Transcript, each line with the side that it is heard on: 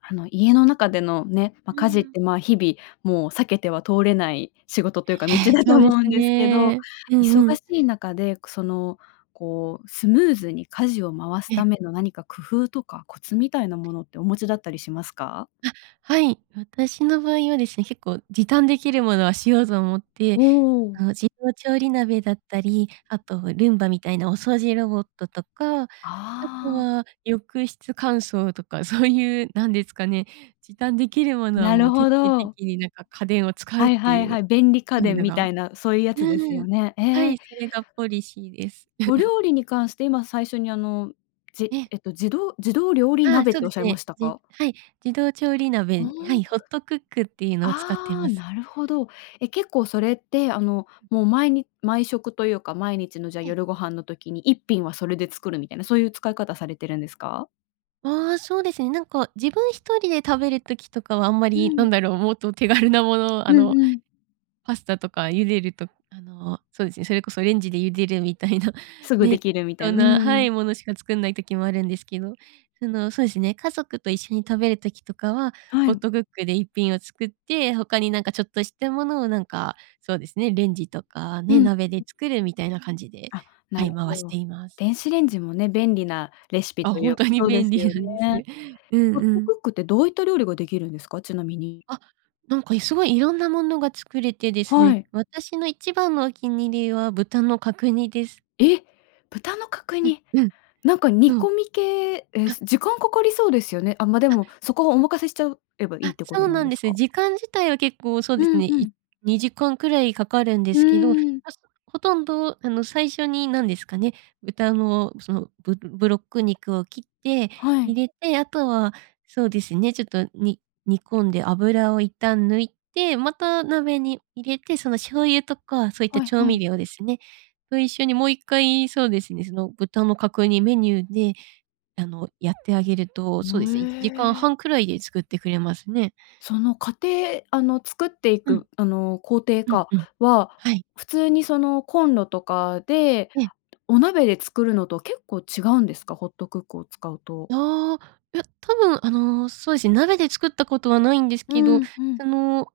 left: あの、家の中でのね、
right: う
left: ま、
right: ー
left: 家事っ
right: ん。
left: て、ま、日々もう避けては通れない仕事
right: え
left: というか道
right: え、
left: だ
right: そ
left: と
right: うで
left: 思
right: す
left: うんですけど、
right: ね。う
left: 忙
right: んうん。
left: しい中で、くその、こうスムーズに家事を回す
right: え
left: た
right: え。
left: めの何か、工夫とかコツみたいなものってお持ちだったりしますか？
right: あ、はい。私の場合はですね、結構、時短できるものはしようと思って、
left: お
right: あ
left: お。
right: の自動調理鍋だったり、あとルンバみたいなお掃除ロボットとか、あと
left: ああ。
right: は浴室乾燥とかそういうなんですかね、時短できるものは
left: な
right: も
left: る
right: う徹
left: ほ
right: 底
left: ど。
right: 的になんか家電を使うっ
left: はい
right: て
left: は
right: い
left: い
right: う
left: はい。便利家
right: いう
left: 電
right: の
left: み
right: が。
left: たいなそういうやつです
right: う
left: よ
right: ん。
left: ね。
right: は
left: ええ。
right: い、それがポリシーです。
left: お 料理に関して、今最初にあの、じ
right: ええ。
left: えっと、自動自動料理
right: ああ、
left: 鍋っ
right: そう
left: てお
right: で
left: っしゃ
right: す
left: いま
right: ね。
left: した
right: じ
left: か？
right: はい。自動調理
left: お
right: 鍋、は
left: お。
right: い、ホットクックっていうのを使ってい
left: あ
right: ま
left: あ、
right: す。
left: なるほど。え、結構それって、あの、もう毎に毎食というか毎日の、じゃあ
right: ええ。
left: 夜ご飯の時に一品はそれで作るみたいな、そういう使い方されてるんですか？
right: ああ、そうですね。なんか自分1人で食べる時とかはあんま
left: う
right: り、な
left: ん。
right: んだろう、もっと手軽なもの、あ
left: う
right: の
left: んうん。
right: パスタとか茹でるとあの、そうですね、それこそレンジで茹でるみたいな
left: すぐ
right: ね、
left: 出来る
right: 適
left: みたい
right: 当
left: な。うー
right: なは
left: ん。
right: い、ものしか作んない時もあるんですけど。その、そうですね、家族と一緒に食べる時とかは、
left: は
right: ホッ
left: い。
right: トクックで一品を作って、他に何かちょっとしたものをなんか、そうですね、レンジとか
left: う
right: ね、
left: ん。
right: 鍋で
left: ん。
right: 作るみたいな感じで、
left: あ、な
right: は
left: る
right: い、回
left: ほ
right: して
left: ど。
right: います。
left: 電子レンジもね、便利なレシピ
right: あ、
left: とい
right: ほん
left: う
right: とに
left: そうで
right: 便
left: す
right: 利
left: よ
right: なんです。
left: ね。
right: うん
left: ホッ
right: う
left: トク
right: ん。
left: ックってどういった料理ができるんですか、ちなみに。
right: あ、なんかいすごい色んなものが作れてです
left: は
right: ね、
left: い。
right: 私の一番のお気に入りは豚の角煮です。
left: え！豚の角
right: ん、
left: 煮。
right: うん。
left: なんか煮
right: そう。
left: 込み系、え、
right: あ
left: 時間かかりそうですよね。あ、まで
right: あ。
left: も、そこをお任せしちゃうえばいい
right: あ、
left: ってこ
right: そ
left: と
right: う
left: なん
right: なん
left: で
right: で
left: す
right: す。
left: か？
right: 時間自体は結構そう
left: う
right: ですね、
left: んう
right: い
left: ん。
right: 2時間くらいかかるんで
left: う
right: すけど、
left: ーん。
right: あ、そ、ほとんどあの、最初になんですかね、豚のその、ブブロック肉を切って
left: はい。
right: 入れて、あとはそうですね、ちょっとに煮込んで油を一旦抜いて、また鍋に入れて、その醤油とかそういった
left: はい
right: 調
left: は
right: 味
left: い。
right: 料ですね、と一緒にもう1回、そうですね、その、豚の角煮メニューで、あの、やってあげると、そうですねいちじ
left: む
right: かん
left: え。
right: はんくらいで作ってくれますね。
left: その過程あの、作ってい
right: うん。
left: く、あの、工程
right: うん、
left: か
right: うん。
left: は
right: はい。
left: 普通にそのコンロとかで、
right: ええ。
left: お鍋で作るのと結構違うんですか、ホットクックを使うと？
right: ああ、いや。多分あの、そうですね、鍋で作ったことはないんです
left: う
right: けど、
left: ん、う
right: そ
left: ん。
right: の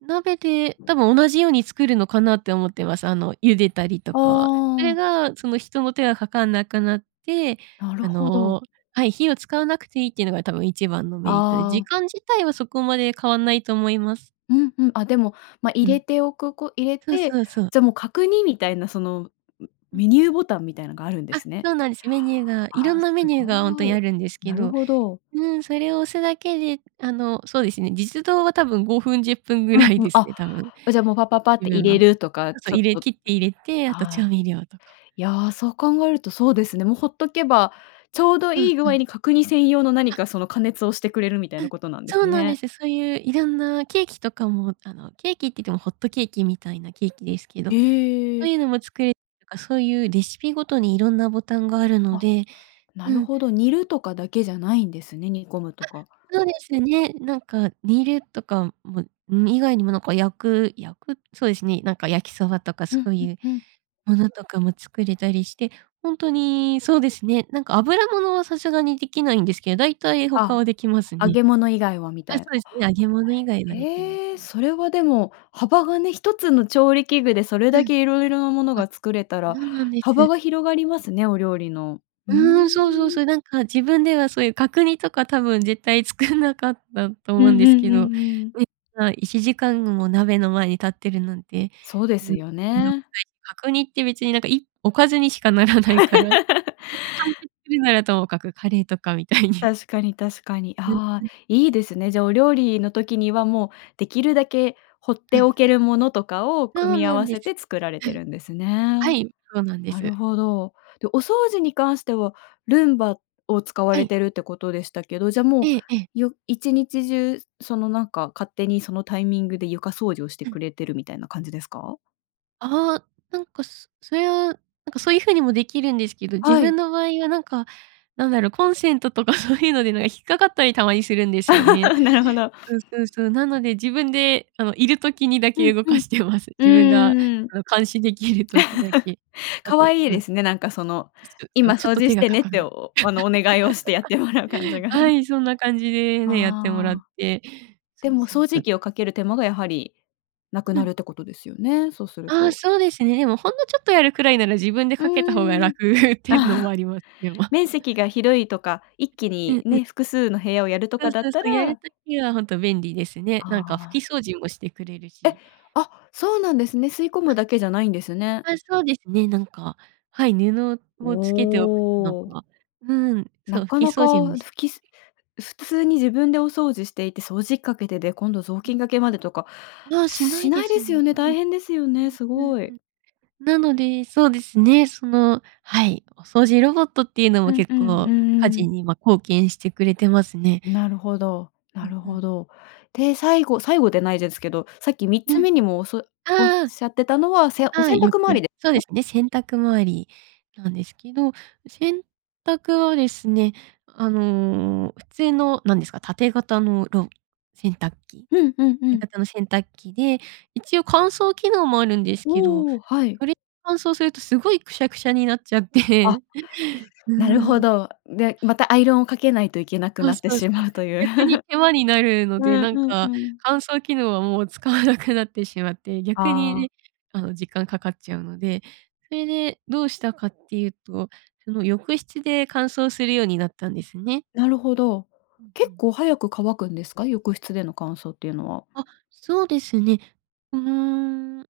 right: 鍋で多分同じように作るのかなって思ってます。あの、茹でたりと
left: あ
right: か。それ
left: あ。
right: がその、人の手がかかんなくなって、
left: なる
right: あ
left: ほど。
right: のはい、火を使わなくていいっていうのが、多分一番のメリットで、
left: あ
right: 時
left: あ。
right: 間自体はそこまで変わんないと思います。
left: うんうん。あ、でも、ま、入
right: うん。そうそうそ
left: れ
right: う。
left: ておくこ入れ
right: うん。そう
left: て、
right: そうそう。
left: じゃもう角煮みたいな、その
right: う
left: メ
right: ん。
left: ニューボタンみたいのがあるんで
right: あ、
left: すね。
right: そうなんです。メニューが色
left: あ
right: ん
left: あ、
right: な
left: す
right: メニューがほんと
left: ご
right: にあ
left: い。
right: るんですけ
left: なる
right: ど。
left: ほど。
right: うん、それを押すだけで、あのそうですね、実働は多分5分10分ぐ
left: う
right: ら
left: ん、
right: い
left: う
right: で
left: ん。
right: す
left: あ、
right: ね、多分。
left: じゃあもう、パパパって 入
right: が。
left: れ
right: そ
left: るとか、
right: うそう。
left: ちょ
right: 入
left: っ
right: れ
left: と、
right: 切って入れて、あと
left: あ
right: 調
left: あ、
right: 味料とか。
left: いや、そう考えるとそうですね。もうほっとけば、ちょうど
right: そう、
left: いい具
right: そ
left: 合
right: う。
left: に角煮専用の何
right: あ。
left: か、その加熱をしてくれるみたい
right: う
left: な
right: ん。
left: ことなんで
right: そ
left: す
right: うなんで
left: ね。
right: す。そういういろんなケーキとかも、あのケーキって言ってもホットケーキみたいなケーキですけど、そ
left: へ
right: う
left: え。
right: いうのも作れとか、そういうレシピごとに色んなボタンがあるの
left: あ、
right: で
left: な
right: う
left: る
right: ん。
left: ほど。煮るとかだけじゃないんですね、煮込むと
right: あ、
left: か。
right: そうですね。なんか煮るとかも以外にも、なんか焼く焼くそうですね、なんか焼きそばとか
left: うん、
right: そう
left: う
right: い
left: ん、
right: う
left: うん。
right: ものとかも作れたりして、ほんとにそうですね、なんか油物はさすがにできないんですけど、大体、他
left: あ、
right: はできます
left: 揚
right: ね。
left: げ物以外はみ
right: あ、
left: た
right: そ
left: いな。
right: うですね。揚げ物以外はできます
left: ええ、
right: ね。
left: それはでも、幅がね、一つの調理器具でそれ
right: う
left: だ
right: ん。
left: け色々なもの
right: あ。
left: が作れたら、
right: そうなんで
left: 幅
right: す。
left: が広がりますね、お料理の。ふー
right: うん、そうそう
left: ん。
right: そう。なんか自分では、そういう角煮とか多分絶対作んなかったと
left: う
right: 思うん
left: ん
right: で
left: う
right: すけ
left: んう
right: ど、
left: んうん。
right: ね、ま、1時間も鍋の前に立ってるなんて
left: そうですよね。
right: 角煮って別になんかいおかずにしかならないから、それで完 結するならともかく、カレーとかみたいに。
left: 確かに確かに。
right: うん、
left: ああ、
right: うん。
left: いいですね。じゃあ、お料理の時にはもうできるだけ、ほっ
right: そ
left: て
right: うそ
left: おけ
right: う。
left: るものとかを
right: そ
left: 組
right: う
left: み合
right: なん
left: わ
right: で
left: せ
right: す。
left: て作られ
right: う
left: て
right: ん。
left: るんですね。
right: はい、そうなんで
left: なる
right: す。
left: ほど。で、お掃除に関してはルンバを使わ
right: は
left: れ
right: い。
left: てるってことでしたけど、じゃあも
right: ええ、ええ。
left: う、よ1日中そのなんか勝手にそのタイミングで、床掃除をして
right: う
left: く
right: ん。
left: れてるみたいな感じですか？
right: あ、なんかすそゆ、なんかそういう風にもできるんですけど、自
left: はい。
right: 分の場合はなんか、なんだろう、コンセントとかそういうのでなん引っかかったりたまにするんですよね。
left: なるほど。
right: うんうん、そう。なので自分で、あの、いる時にだ
left: う
right: け
left: ん
right: 動か
left: うん。
right: してます。自分が
left: うーん、
right: あの、監視できる時だけ。あ
left: 可
right: と、
left: 愛い
right: なん
left: ですね、なんか、その、
right: いすでも、
left: 今
right: ちょっ
left: 掃
right: と
left: 除
right: 手
left: し
right: が
left: て
right: か
left: ね
right: か
left: って、
right: る。
left: おあの、お願いをしてやってもらう感じ が。
right: はい、そんな感じでね、やってもらっ
left: あ、
right: て、そ
left: で
right: う
left: も、掃
right: そ
left: 除
right: う。
left: 機をかける手間が、やはりな
right: う
left: くな
right: ん。
left: るってことですよね。そうする
right: ああ、
left: と。
right: そうですね。もうほんのちょっとやるくらいなら自分で
left: う
right: かけた方が
left: ーん。
right: 楽っていうのも
left: あ
right: あ
left: あ、
right: りまでま
left: 面積が広いとか、一気
right: う
left: に
right: んうん。
left: ね、複数の部屋をやると
right: そ
left: か
right: う
left: だっ
right: そうそ
left: た
right: う、やる
left: ら
right: 時はほんと便利ですね。
left: あ
right: なんか拭き
left: あ。
right: 掃除もしてくれる
left: え！
right: し。
left: あ、そうなんですね。吸い込
right: あ
left: むだけじゃないんですね。
right: あ、そうですね、なんか、はい、布
left: お
right: をつけておくとなん
left: お。
right: か、うん、そ
left: な
right: う、拭
left: か
right: き
left: な
right: 掃除
left: か
right: もし
left: ふきす普通に自分でお掃除していて掃除かけで、で、今度雑
right: ふん。
left: 巾掛けまでとか
right: ああ、しな
left: し
right: いで
left: ない
right: す
left: です
right: もん
left: よね。大
right: ね。
left: 変ですよ
right: う
left: ね、
right: ん
left: す
right: うん
left: ご
right: う
left: い。
right: ん。なのでそうですね、その、はい、お掃除ロボットっていうの
left: う
right: も
left: ん
right: 結
left: うんう
right: 構家
left: んう
right: 事
left: ん。
right: に、ま、貢献してくれてますね。
left: なるほど、な
right: うん
left: る
right: う
left: ほ
right: ん。
left: ど。で、最後最後でないですけど、さっきみっ
right: う
left: つ
right: ん。
left: めにもおそおっ
right: ああ。
left: しゃってたのは、せお
right: は
left: 洗
right: い、よ
left: 濯回
right: く
left: りで
right: そう
left: かね？
right: ですね、洗濯回りなんですけど、洗濯はですね、あの、普通のなんですか、縦型のろ洗濯機、
left: うんうんう
right: 縦
left: ん。
right: 型の洗濯機で、一応乾燥機能もあるんですけど、
left: おお、はい。
right: それ乾燥するとすごいくしゃくしゃになっちゃっ
left: あ、
right: て。う
left: なるほ
right: ん。
left: ど。で、またアイロンをかけないといけなく
right: そう
left: なって
right: そうそ
left: し
right: う。
left: まうという。
right: 逆に 手間になるの
left: う
right: で、
left: ん
right: なん
left: うんう
right: か
left: ん。
right: 乾燥機能はもう使わなくなってしまって、逆
left: ああ。
right: にあの、時間かかっちゃうので、それでどうしたかっていうと、その浴室で乾燥するようになったんですね。
left: なるほど。
right: うんう
left: 結
right: ん。
left: 構早く乾くんですか？浴室での乾燥っていうのは。
right: あ、そうですね。うーん、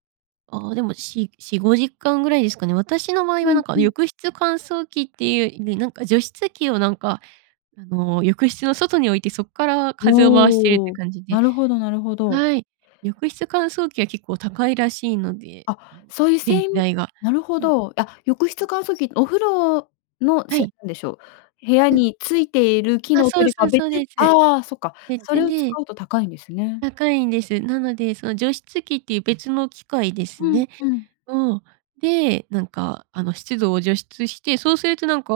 right: あ、でも4-4、5時間ぐらいですかね。私の場合
left: う
right: はなん
left: ん
right: か、
left: うん。
right: 浴室乾燥機っていうよりなんか、除湿機をなんか、あの、浴室の外に置いてそっから風を回してるっ
left: お
right: て
left: お、
right: 感じで
left: なるほどなるほど。
right: はい、浴室乾燥機は結構高いらしいので、あの、
left: あ、そういう
right: 電
left: せ
right: 気
left: ん
right: 代が。
left: なるほ
right: うん、
left: ど。あ、浴
right: う
left: 室
right: ん。
left: 乾燥機、お風呂の
right: は
left: せ
right: い。
left: 何でしょう。部屋
right: うん。
left: についている機
right: あ、
left: 能
right: そ
left: と
right: う
left: り
right: そ
left: か
right: うそ
left: 別
right: うです。
left: あ、そっか、
right: 別
left: それを使
right: で
left: うと高いんですね。
right: 高いんです。なので、その除湿器っていう別の機械です
left: ふん
right: ね。
left: ふん。
right: を、で、なんかあの、湿度を除湿して、そうするとなんか、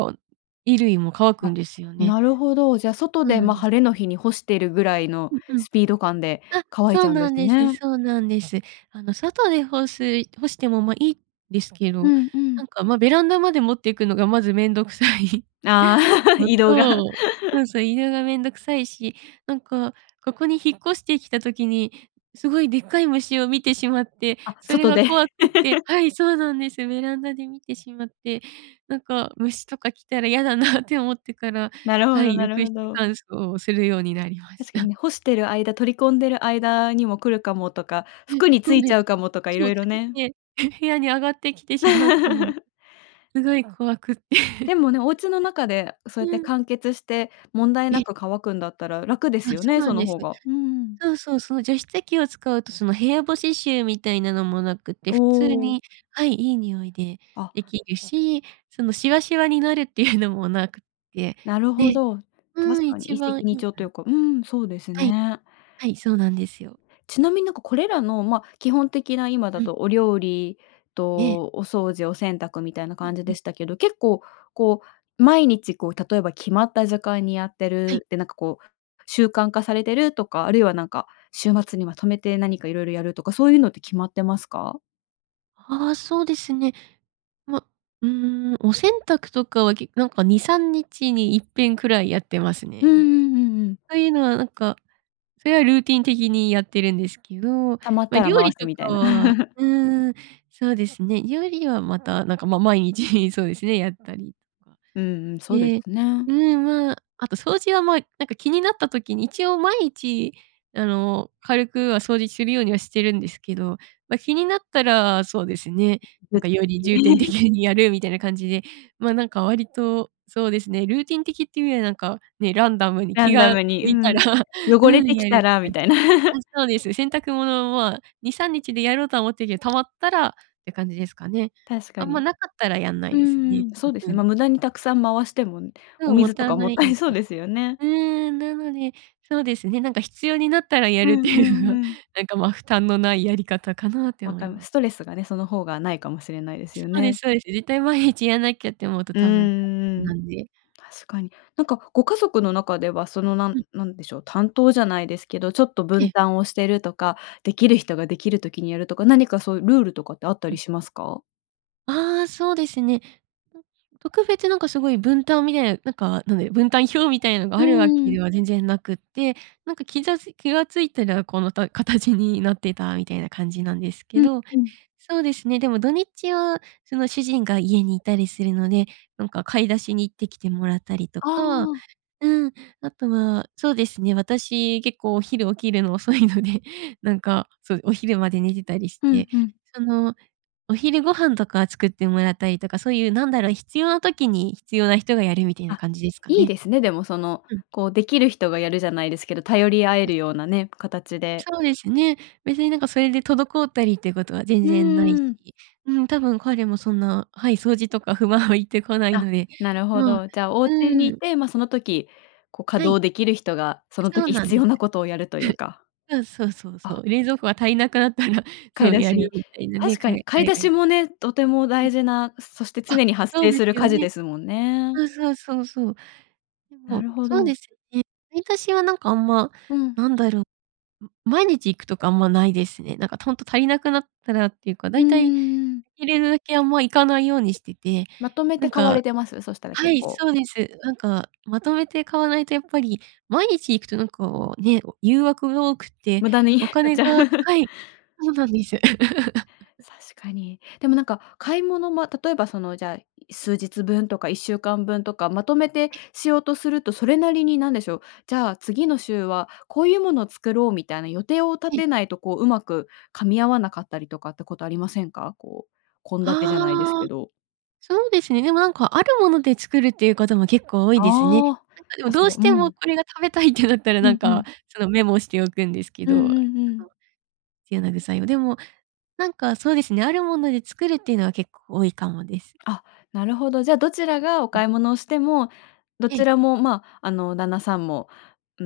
right: 衣類も乾くん
left: あ、
right: ですよね。
left: なるほど、じゃあ、
right: そ
left: 外
right: う
left: で、
right: なん
left: ま、
right: で
left: 晴れの日に干してるぐらいの
right: うんうん。
left: スピード感で
right: あ、
left: 乾い
right: そ
left: ち
right: う
left: ゃうんで
right: なん
left: す
right: です、
left: ね。
right: そうなんです。あの、外で干す干しても、ま、いですけ
left: う
right: ど、
left: んう
right: な
left: ん。
right: んか、ま、ベランダまで持っていくのがまずめんどくさい。
left: ああ、
right: お
left: 移動が。
right: そう、そう そう、移動がめんどくさいし、なんか、ここに引っ越してきた時に、すごいでっかい虫を見てしまって、
left: あ、
right: それ
left: 外
right: が
left: で。
right: 怖くて はい、そうなんです。ベランダで見てしまって、なんか虫とか来たら嫌だなって思ってから
left: なるほ
right: は
left: ど
right: い、
left: なる
right: 浴
left: ほ
right: 室
left: ど。
right: 乾燥をするようになりまし
left: 確かに
right: た。
left: ね、干してる間、取り込んでる間にも来る
right: う
left: かもとか、
right: ん。え、
left: 服に
right: そ
left: つ
right: う
left: い
right: で
left: ち
right: す。
left: ゃうかもとか
right: そ
left: 色
right: うつ
left: 々
right: い
left: ね。
right: てへ部屋に上がってきてしまうかも。すごい怖くて。
left: でもね、お家の中で そうやっ
right: う
left: て
right: ん。
left: 完結して、問題
right: え
left: な
right: え。
left: く乾くんだったら楽で
right: あ、
left: すよ
right: そう
left: ね、
right: な
left: そ
right: ん
left: の
right: です。
left: 方が。うーん。
right: そうそうそう、除湿器を使うとその部屋干し臭みたいなのもなくて、
left: お
right: 普通
left: お。
right: に、はい、いい匂いで
left: あ。
right: できるし、そのシワシワになるっていうのもなくて、
left: なるほ
right: で
left: ど。
right: う
left: 確
right: ん、
left: かに
right: 一
left: 一石
right: 番
left: 二
right: いい
left: 鳥
right: か
left: とい
right: な...
left: うか、うん、そうです
right: はい。
left: ね。
right: はい、そうなんですよ。
left: ちなみになんか、これらの、ま、基本的な今だ
right: うん。
left: とお料理
right: ええ。
left: とお掃除、お洗濯みたいな
right: ふん
left: 感じ
right: ふ
left: で
right: ん。
left: したけど、結構こう、毎日こう、例えば決まった時間にやって
right: はい。
left: るって、なんかこう、習慣化されてるとか、あるいはなんか、週
right: うん。
left: 末にまとめて何か色々やるとか、そういうのって決まってますか？
right: ああ、そうですね。ま、うーん、お洗濯とかはけなんか2、3日にいっぺんくらいやってます
left: うん
right: ね、なんか。
left: うんうんうん。
right: そういうのはなんか、それはルーティン的にやってるんですけど、
left: 溜まっ
right: ま、
left: たら
right: 料
left: 回
right: 理
left: す
right: と
left: みたい
right: か
left: な。
right: は、うーん、そうですね、料理はまた、なんか、ま、毎日そうですね、やったりとか。
left: うん、うん、そうで
right: で
left: すね。
right: うん、まあ、あと掃除はまあ、なんか気になった時に一応毎日あの、軽くは掃除するようにはしてるんですけど、ま、気になったらそうですね、なんかより
left: [unintelligible]
right: 重点的 にやるみたいな感じで、ま、なんか割とそうですね、ルーティン的っていうよりはなんかね、ランダムに
left: ラ
right: 気
left: ンダ
right: が
left: ムに
right: 向
left: う
right: いたら、
left: ん、汚
right: う
left: れ
right: ん、
left: てき
right: やるっ
left: た
right: て
left: らみ
right: 感
left: た
right: じ。
left: いな。
right: あ、そうです。洗濯物は、まあ、2、3日でやろうとは思ってるけ溜まったらって感じですかね。
left: 確か
right: あんま
left: に。
right: なかったらやんな
left: う
right: いです
left: んう
right: ね。
left: ん、そうで
right: う
left: す、
right: んう
left: ま、
right: ん。
left: 無駄にたくさん回しても、
right: そ
left: お
right: う、勿
left: 水と
right: 体
left: かも
right: な
left: っ
right: い
left: た
right: ん
left: い そう
right: で。
left: ですよね。
right: うーん、なので、そうですね、なんか必要になったらや
left: う
right: るって
left: んう
right: いう
left: ん
right: のが
left: うん。
right: なんか、ま、負担のないやり方かなって
left: わ
right: 思い
left: かま
right: ます。
left: ストレスがね、その方がないかもしれないで
right: そ
left: すよ
right: うで
left: ね。
right: すそうです。絶対毎日やんなきゃって思うと
left: うんう
right: 多分大変
left: んうん。
right: なんで。
left: 確かに。なんかご家族の中ではそのなん
right: うん。
left: なんでしょう、担当じゃないですけど、ちょっと
right: え
left: 分
right: え。
left: 担をしてるとか、できる人ができる時にやるとか、何かそういうルールとかってあった
right: う
left: り
right: ん。
left: しますか？
right: ああ、そうですね。特別何かすごい分担みたいな、なんか、なんで、分担表みたいなが
left: う
right: あるわけ
left: ん。
right: では全然なくって、なんか気ざつ気が付いたらこの、た形になってたみたいな感じなんですけ
left: うん
right: ど。
left: うん。
right: そうですね、でも土日はその主人が家にいたりするので、なんか買い出しに行ってきてもらったりと
left: あ
right: か。
left: あ。
right: うん。あとはそうですね、私結構お昼起きるの遅いので、なんかそう、お昼まで寝てたりし
left: ふん
right: て、
left: ふん。
right: その、お昼ご飯とか作ってもらったりとか、そういうなんだろう、必要な時に必要な人がやるみたいな
left: あ、
right: 感じですか
left: いい
right: ね。
left: ですね。でも、その、
right: うん。
left: こう、できる人がやるじゃないですけど、頼り合え
right: い
left: るよう
right: す
left: なね、形で。
right: そうですね。別になんかそれで滞ったりっていうことは全
left: う
right: 然ないし、
left: ーん。
right: うん多分、彼もそんな、はい、掃除とか不満を言ってこない
left: あ、
right: ので、
left: なるほ
right: まあ
left: ど。じゃあ、お家に
right: う
left: い
right: ん。
left: て、ま、その時こう稼
right: はい。
left: 働できる人がその
right: そう
left: 時
right: なん
left: 必
right: です。
left: 要なことをやるというか。
right: そうそうそうそ
left: あ。
right: う。冷蔵庫が足りなくなったら、
left: 買
right: そ
left: い
right: う、
left: 出
right: や
left: し
right: る
left: に。
right: みたいなね、
left: 確か
right: か
left: に
right: え
left: 買い
right: 彼
left: 出
right: がい
left: しもね、とても
right: うん。
left: 大事な、そして
right: あっ、
left: 常に発
right: そう
left: 生
right: で
left: する
right: すよ
left: 家事
right: ね。
left: ですもんね。
right: そうそうそうそう。で
left: な
right: も、
left: るほ
right: そうで
left: ど。
right: すよね。買い出しはなんかあんま、
left: うん。
right: なんだろ、ん、毎日行くとかあんまないですね。なんかとんと足りなくなったらっていうか、
left: うー
right: 大体
left: ん。
right: いれるだけあんま行かないようにしてて。
left: まとめ
right: な
left: て
right: ん
left: 買わ
right: か
left: れてます？そしたら
right: は
left: 結
right: い、
left: 構。
right: そうです。なんかまとめて買わないとやっぱり、毎日行くとなんかね、誘惑が多くて、
left: 無駄に
right: お
left: 買っ
right: 金
left: ちゃ
right: がはい、そうなんです。
left: 確かに。でも、なんか買い物、ま、例えばその、じゃあ、数日分とか1週間分とかまとめて
right: え。
left: しようとすると、それなりに、何でしょう、じゃあ次の週はこういうものを作ろうみたいな予定を立
right: ええ。
left: てないとこう、うまく噛み合わなかったりとかってことありませんか？こう、献立じ
right: あ
left: ゃないです
right: あ。
left: けど。
right: そうですね。でも、なんかあるもので作るっていうことも結構多いですね。なん
left: ああ、
right: かでも
left: あ、
right: どう
left: そう、
right: して
left: う
right: も
left: ん。
right: これが食べたいってなったらな
left: う
right: ん
left: んう
right: か
left: ん。
right: そのメモをしておくんですけ
left: うん
right: ど、
left: う
right: [unintelligible]
left: んうん。
right: 必要な具材を。でもなんかそうですね、あるもので作るっていうのは結構多いかもです。
left: あ、なるほど。じゃ、どちらがお
right: うん。
left: 買い物をしても、ど
right: え
left: ち
right: え。
left: らも、まあ、あの、旦那さんも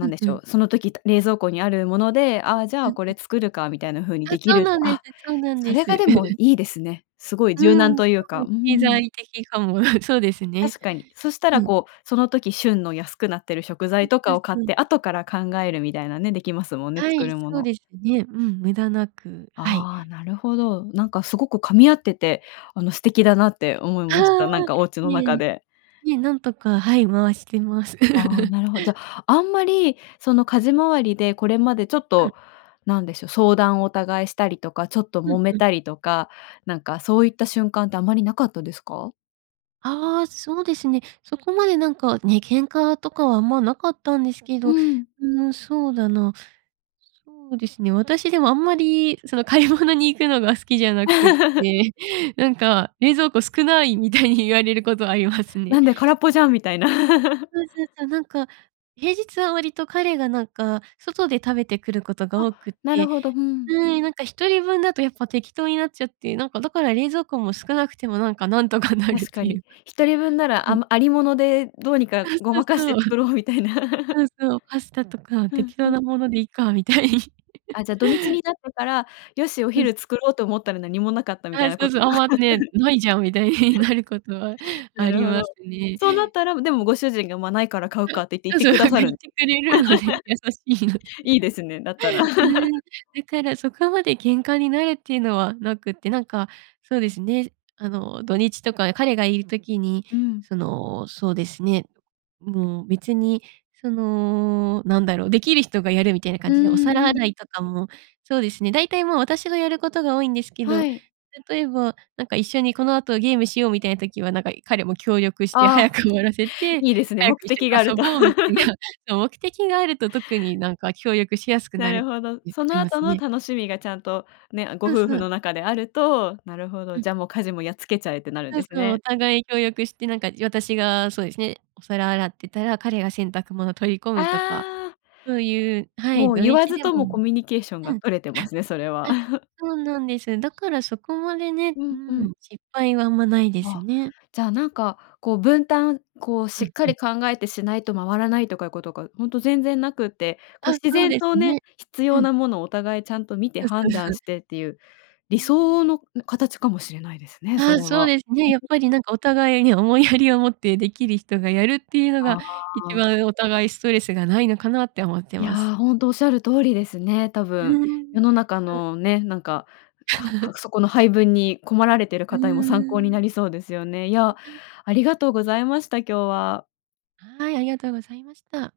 right: う
left: ん
right: ん
left: で
right: う
left: しょ
right: ん。
left: う、その時、た冷蔵庫にあるもので、あ、じゃ
right: う
left: あ、
right: ん
left: こ
right: う
left: れ
right: ん。
left: 作るかみたいな風に
right: あ、
left: でき
right: そ
left: る
right: う
left: っ
right: な
left: て
right: んです
left: あ、
right: そうなん
left: そ
right: で
left: れ
right: す。
left: がでもい いですね。すごい
right: う
left: 柔軟
right: ん、多
left: というか、
right: 分
left: うー
right: 経
left: ん。
right: 済的かも。そうですね。
left: 確かに。そした
right: う
left: ら
right: ん。
left: こう、その時旬の安くなってる食
right: う
left: 材
right: ん、
left: と
right: た
left: かを
right: す、
left: 買っ
right: うん。
left: て後から考えるみたいなね、できますもんね、
right: は
left: 作
right: い、
left: るも
right: そう
left: の。
right: ですね。うん、無駄なく、はい。
left: ああ、なるほ
right: [unintelligible]
left: ど。なんかすごく噛み合っててあの素
right: う
left: 敵
right: ん。
left: だなって思いまし
right: あ
left: た、なん
right: あ、
left: かお家の
right: い
left: 中
right: え。
left: で。
right: いえ、なんとか、はい、回してます。
left: あ、なるほじゃ、あんまりその家事周りでこれまでちょっ
right: うん。
left: と何でしょう、相談をお互いしたりとかちょっと
right: う
left: 揉
right: ん
left: め
right: うん。
left: たりとか、なんかそういった瞬間ってあまりなかったですか？
right: ああ、そうですね。そこまでなんかね、喧嘩とかはあんまなかったんですけ
left: う
right: ど。
left: ん。
right: ん、そうだな、そうですね、私でもあんまり、その買い物に行くのが好きじゃなくっ て、なんか冷蔵庫少ない、みたいに言われることはありますね。はい。
left: なんで、空っぽじゃんみたいな。
right: そうそうそう。なんか平日は割と彼がなんか、外で食べてくることが
left: あ、
right: 多くっ
left: なる
right: て、
left: ほど、うん。
right: うーん、なんか1人分だと、やっぱ適当になっちゃって。なんか、だから冷蔵庫も少なくてもなんか、なんとかなるっ
left: 確か
right: てい
left: に。
right: う。
left: 1人分なら、
right: う
left: あ
right: ん。
left: ま有り物で、どうにか
right: あ、
left: ご
right: そう
left: まかして
right: そう。
left: 作 ろうみたいな。
right: ああ、そう。パスタとか
left: うん、
right: 適
left: ふ
right: 当
left: ん。
right: なものでいいか、みたいに。
left: あ、じゃ、土日 になってから、よし、お
right: うん。
left: 昼作ろうと思ったら、何もなかったみた
right: あ、
left: いな
right: そ
left: こ
right: うそ
left: と
right: う。あ
left: が。
right: んま、ね、ないじゃんみたいに なることは
left: な
right: あ
left: る
right: り
left: ほ
right: ま
left: ど。
right: すね。
left: そうなったら、
right: う
left: でも、
right: ん。
left: ご主人が、ま、ないから買うか、って言って
right: そ
left: 行っ
right: う
left: て
right: そう
left: く
right: そう、
left: だ
right: なん
left: さ
right: か
left: る
right: 言
left: ん
right: ってくれるので、優しいので。
left: いいですね、だったら。
right: う ん、だからそこまで喧嘩になるっていうのはなくって。なんかそうですね。あの土日とかに彼がいる時に、
left: うん。
right: その、そうですね、もう別に、その何だろう。できる人がやるみたいな感
left: うー
right: じで、お皿
left: ん、うん。
right: 洗いとかも、そうですね、大体もう私がやることが多いんですけ
left: は
right: ど、
left: い。
right: 例えば、なんか一緒にこの後ゲームしよう、みたいな時は、なんか彼も協力して、早
left: ああ、
right: く終わらせて、
left: いいですね、
right: 早く
left: 目
right: 一
left: 的があ
right: 緒に
left: る
right: 遊
left: と。
right: ぼうみたい な、そ、目的があると特になんか、協力しやすく
left: な
right: なるっ
left: るほど。
right: て
left: そ
right: あ
left: の
right: りま
left: 後
right: す
left: の
right: ね。
left: 楽しみがちゃんと、ね、ご
right: そう
left: 夫
right: そ
left: 婦
right: う。
left: の中であると、なるほど。
right: うん。
left: じゃ、もう家事も、やっつけちゃえってなるん
right: そ
left: で
right: う
left: す
right: そう。お
left: ね。
right: 互い協力して、なんか私がそうですね、お皿洗ってたら、彼が洗濯物取り込むとか。
left: ああ。
right: そういう、は
left: も
right: い、
left: う
right: 土
left: 言わ
right: 日
left: ず
right: で
left: と
right: もう
left: も、コ
right: ん。
left: ミュニケーション
right: う
left: が
right: ん
left: 取れてますね、それは。
right: あ、そうなんです。だからそこまでね、
left: う
right: う
left: ん、うん。
right: ん、失敗はあんまないです
left: わあ、
right: ね。
left: じゃ、なんかこう分担、こう
right: う
left: しっ
right: ん、
left: か
right: うん。
left: り考えてしないと回らないとかいうことが、ほんと全然なくって、こう
right: あ、
left: 自
right: そう
left: 然
right: です
left: とね、
right: ね。
left: 必
right: う
left: 要
right: ん。
left: なものを、お互いちゃんと見て
right: そうそう
left: 判断
right: そう。
left: してっていう
right: う
left: 理
right: ーん。
left: 想の、う、形かもしれないですね、
right: あ
left: そ
right: あ、
left: れ
right: そう
left: は。
right: ですね。やっ
left: う、ね。
right: ぱりなんか、お互いに思いやりを持って、できる人がやるっていうのが、
left: あ
right: 一
left: あ。
right: 番お互いストレスがないのかなって思って
left: い
right: ます。
left: や、ほんとおっしゃる通りですね。多
right: う
left: 分
right: ーん。
left: 世の中
right: そう。
left: のね、なんか、はは くそこの配分に困られてる
right: う
left: 方にも、参考に
right: ーん。
left: なりそうですよね。いや、ありがとうございました、今日は。
right: はい、ありがとうございました。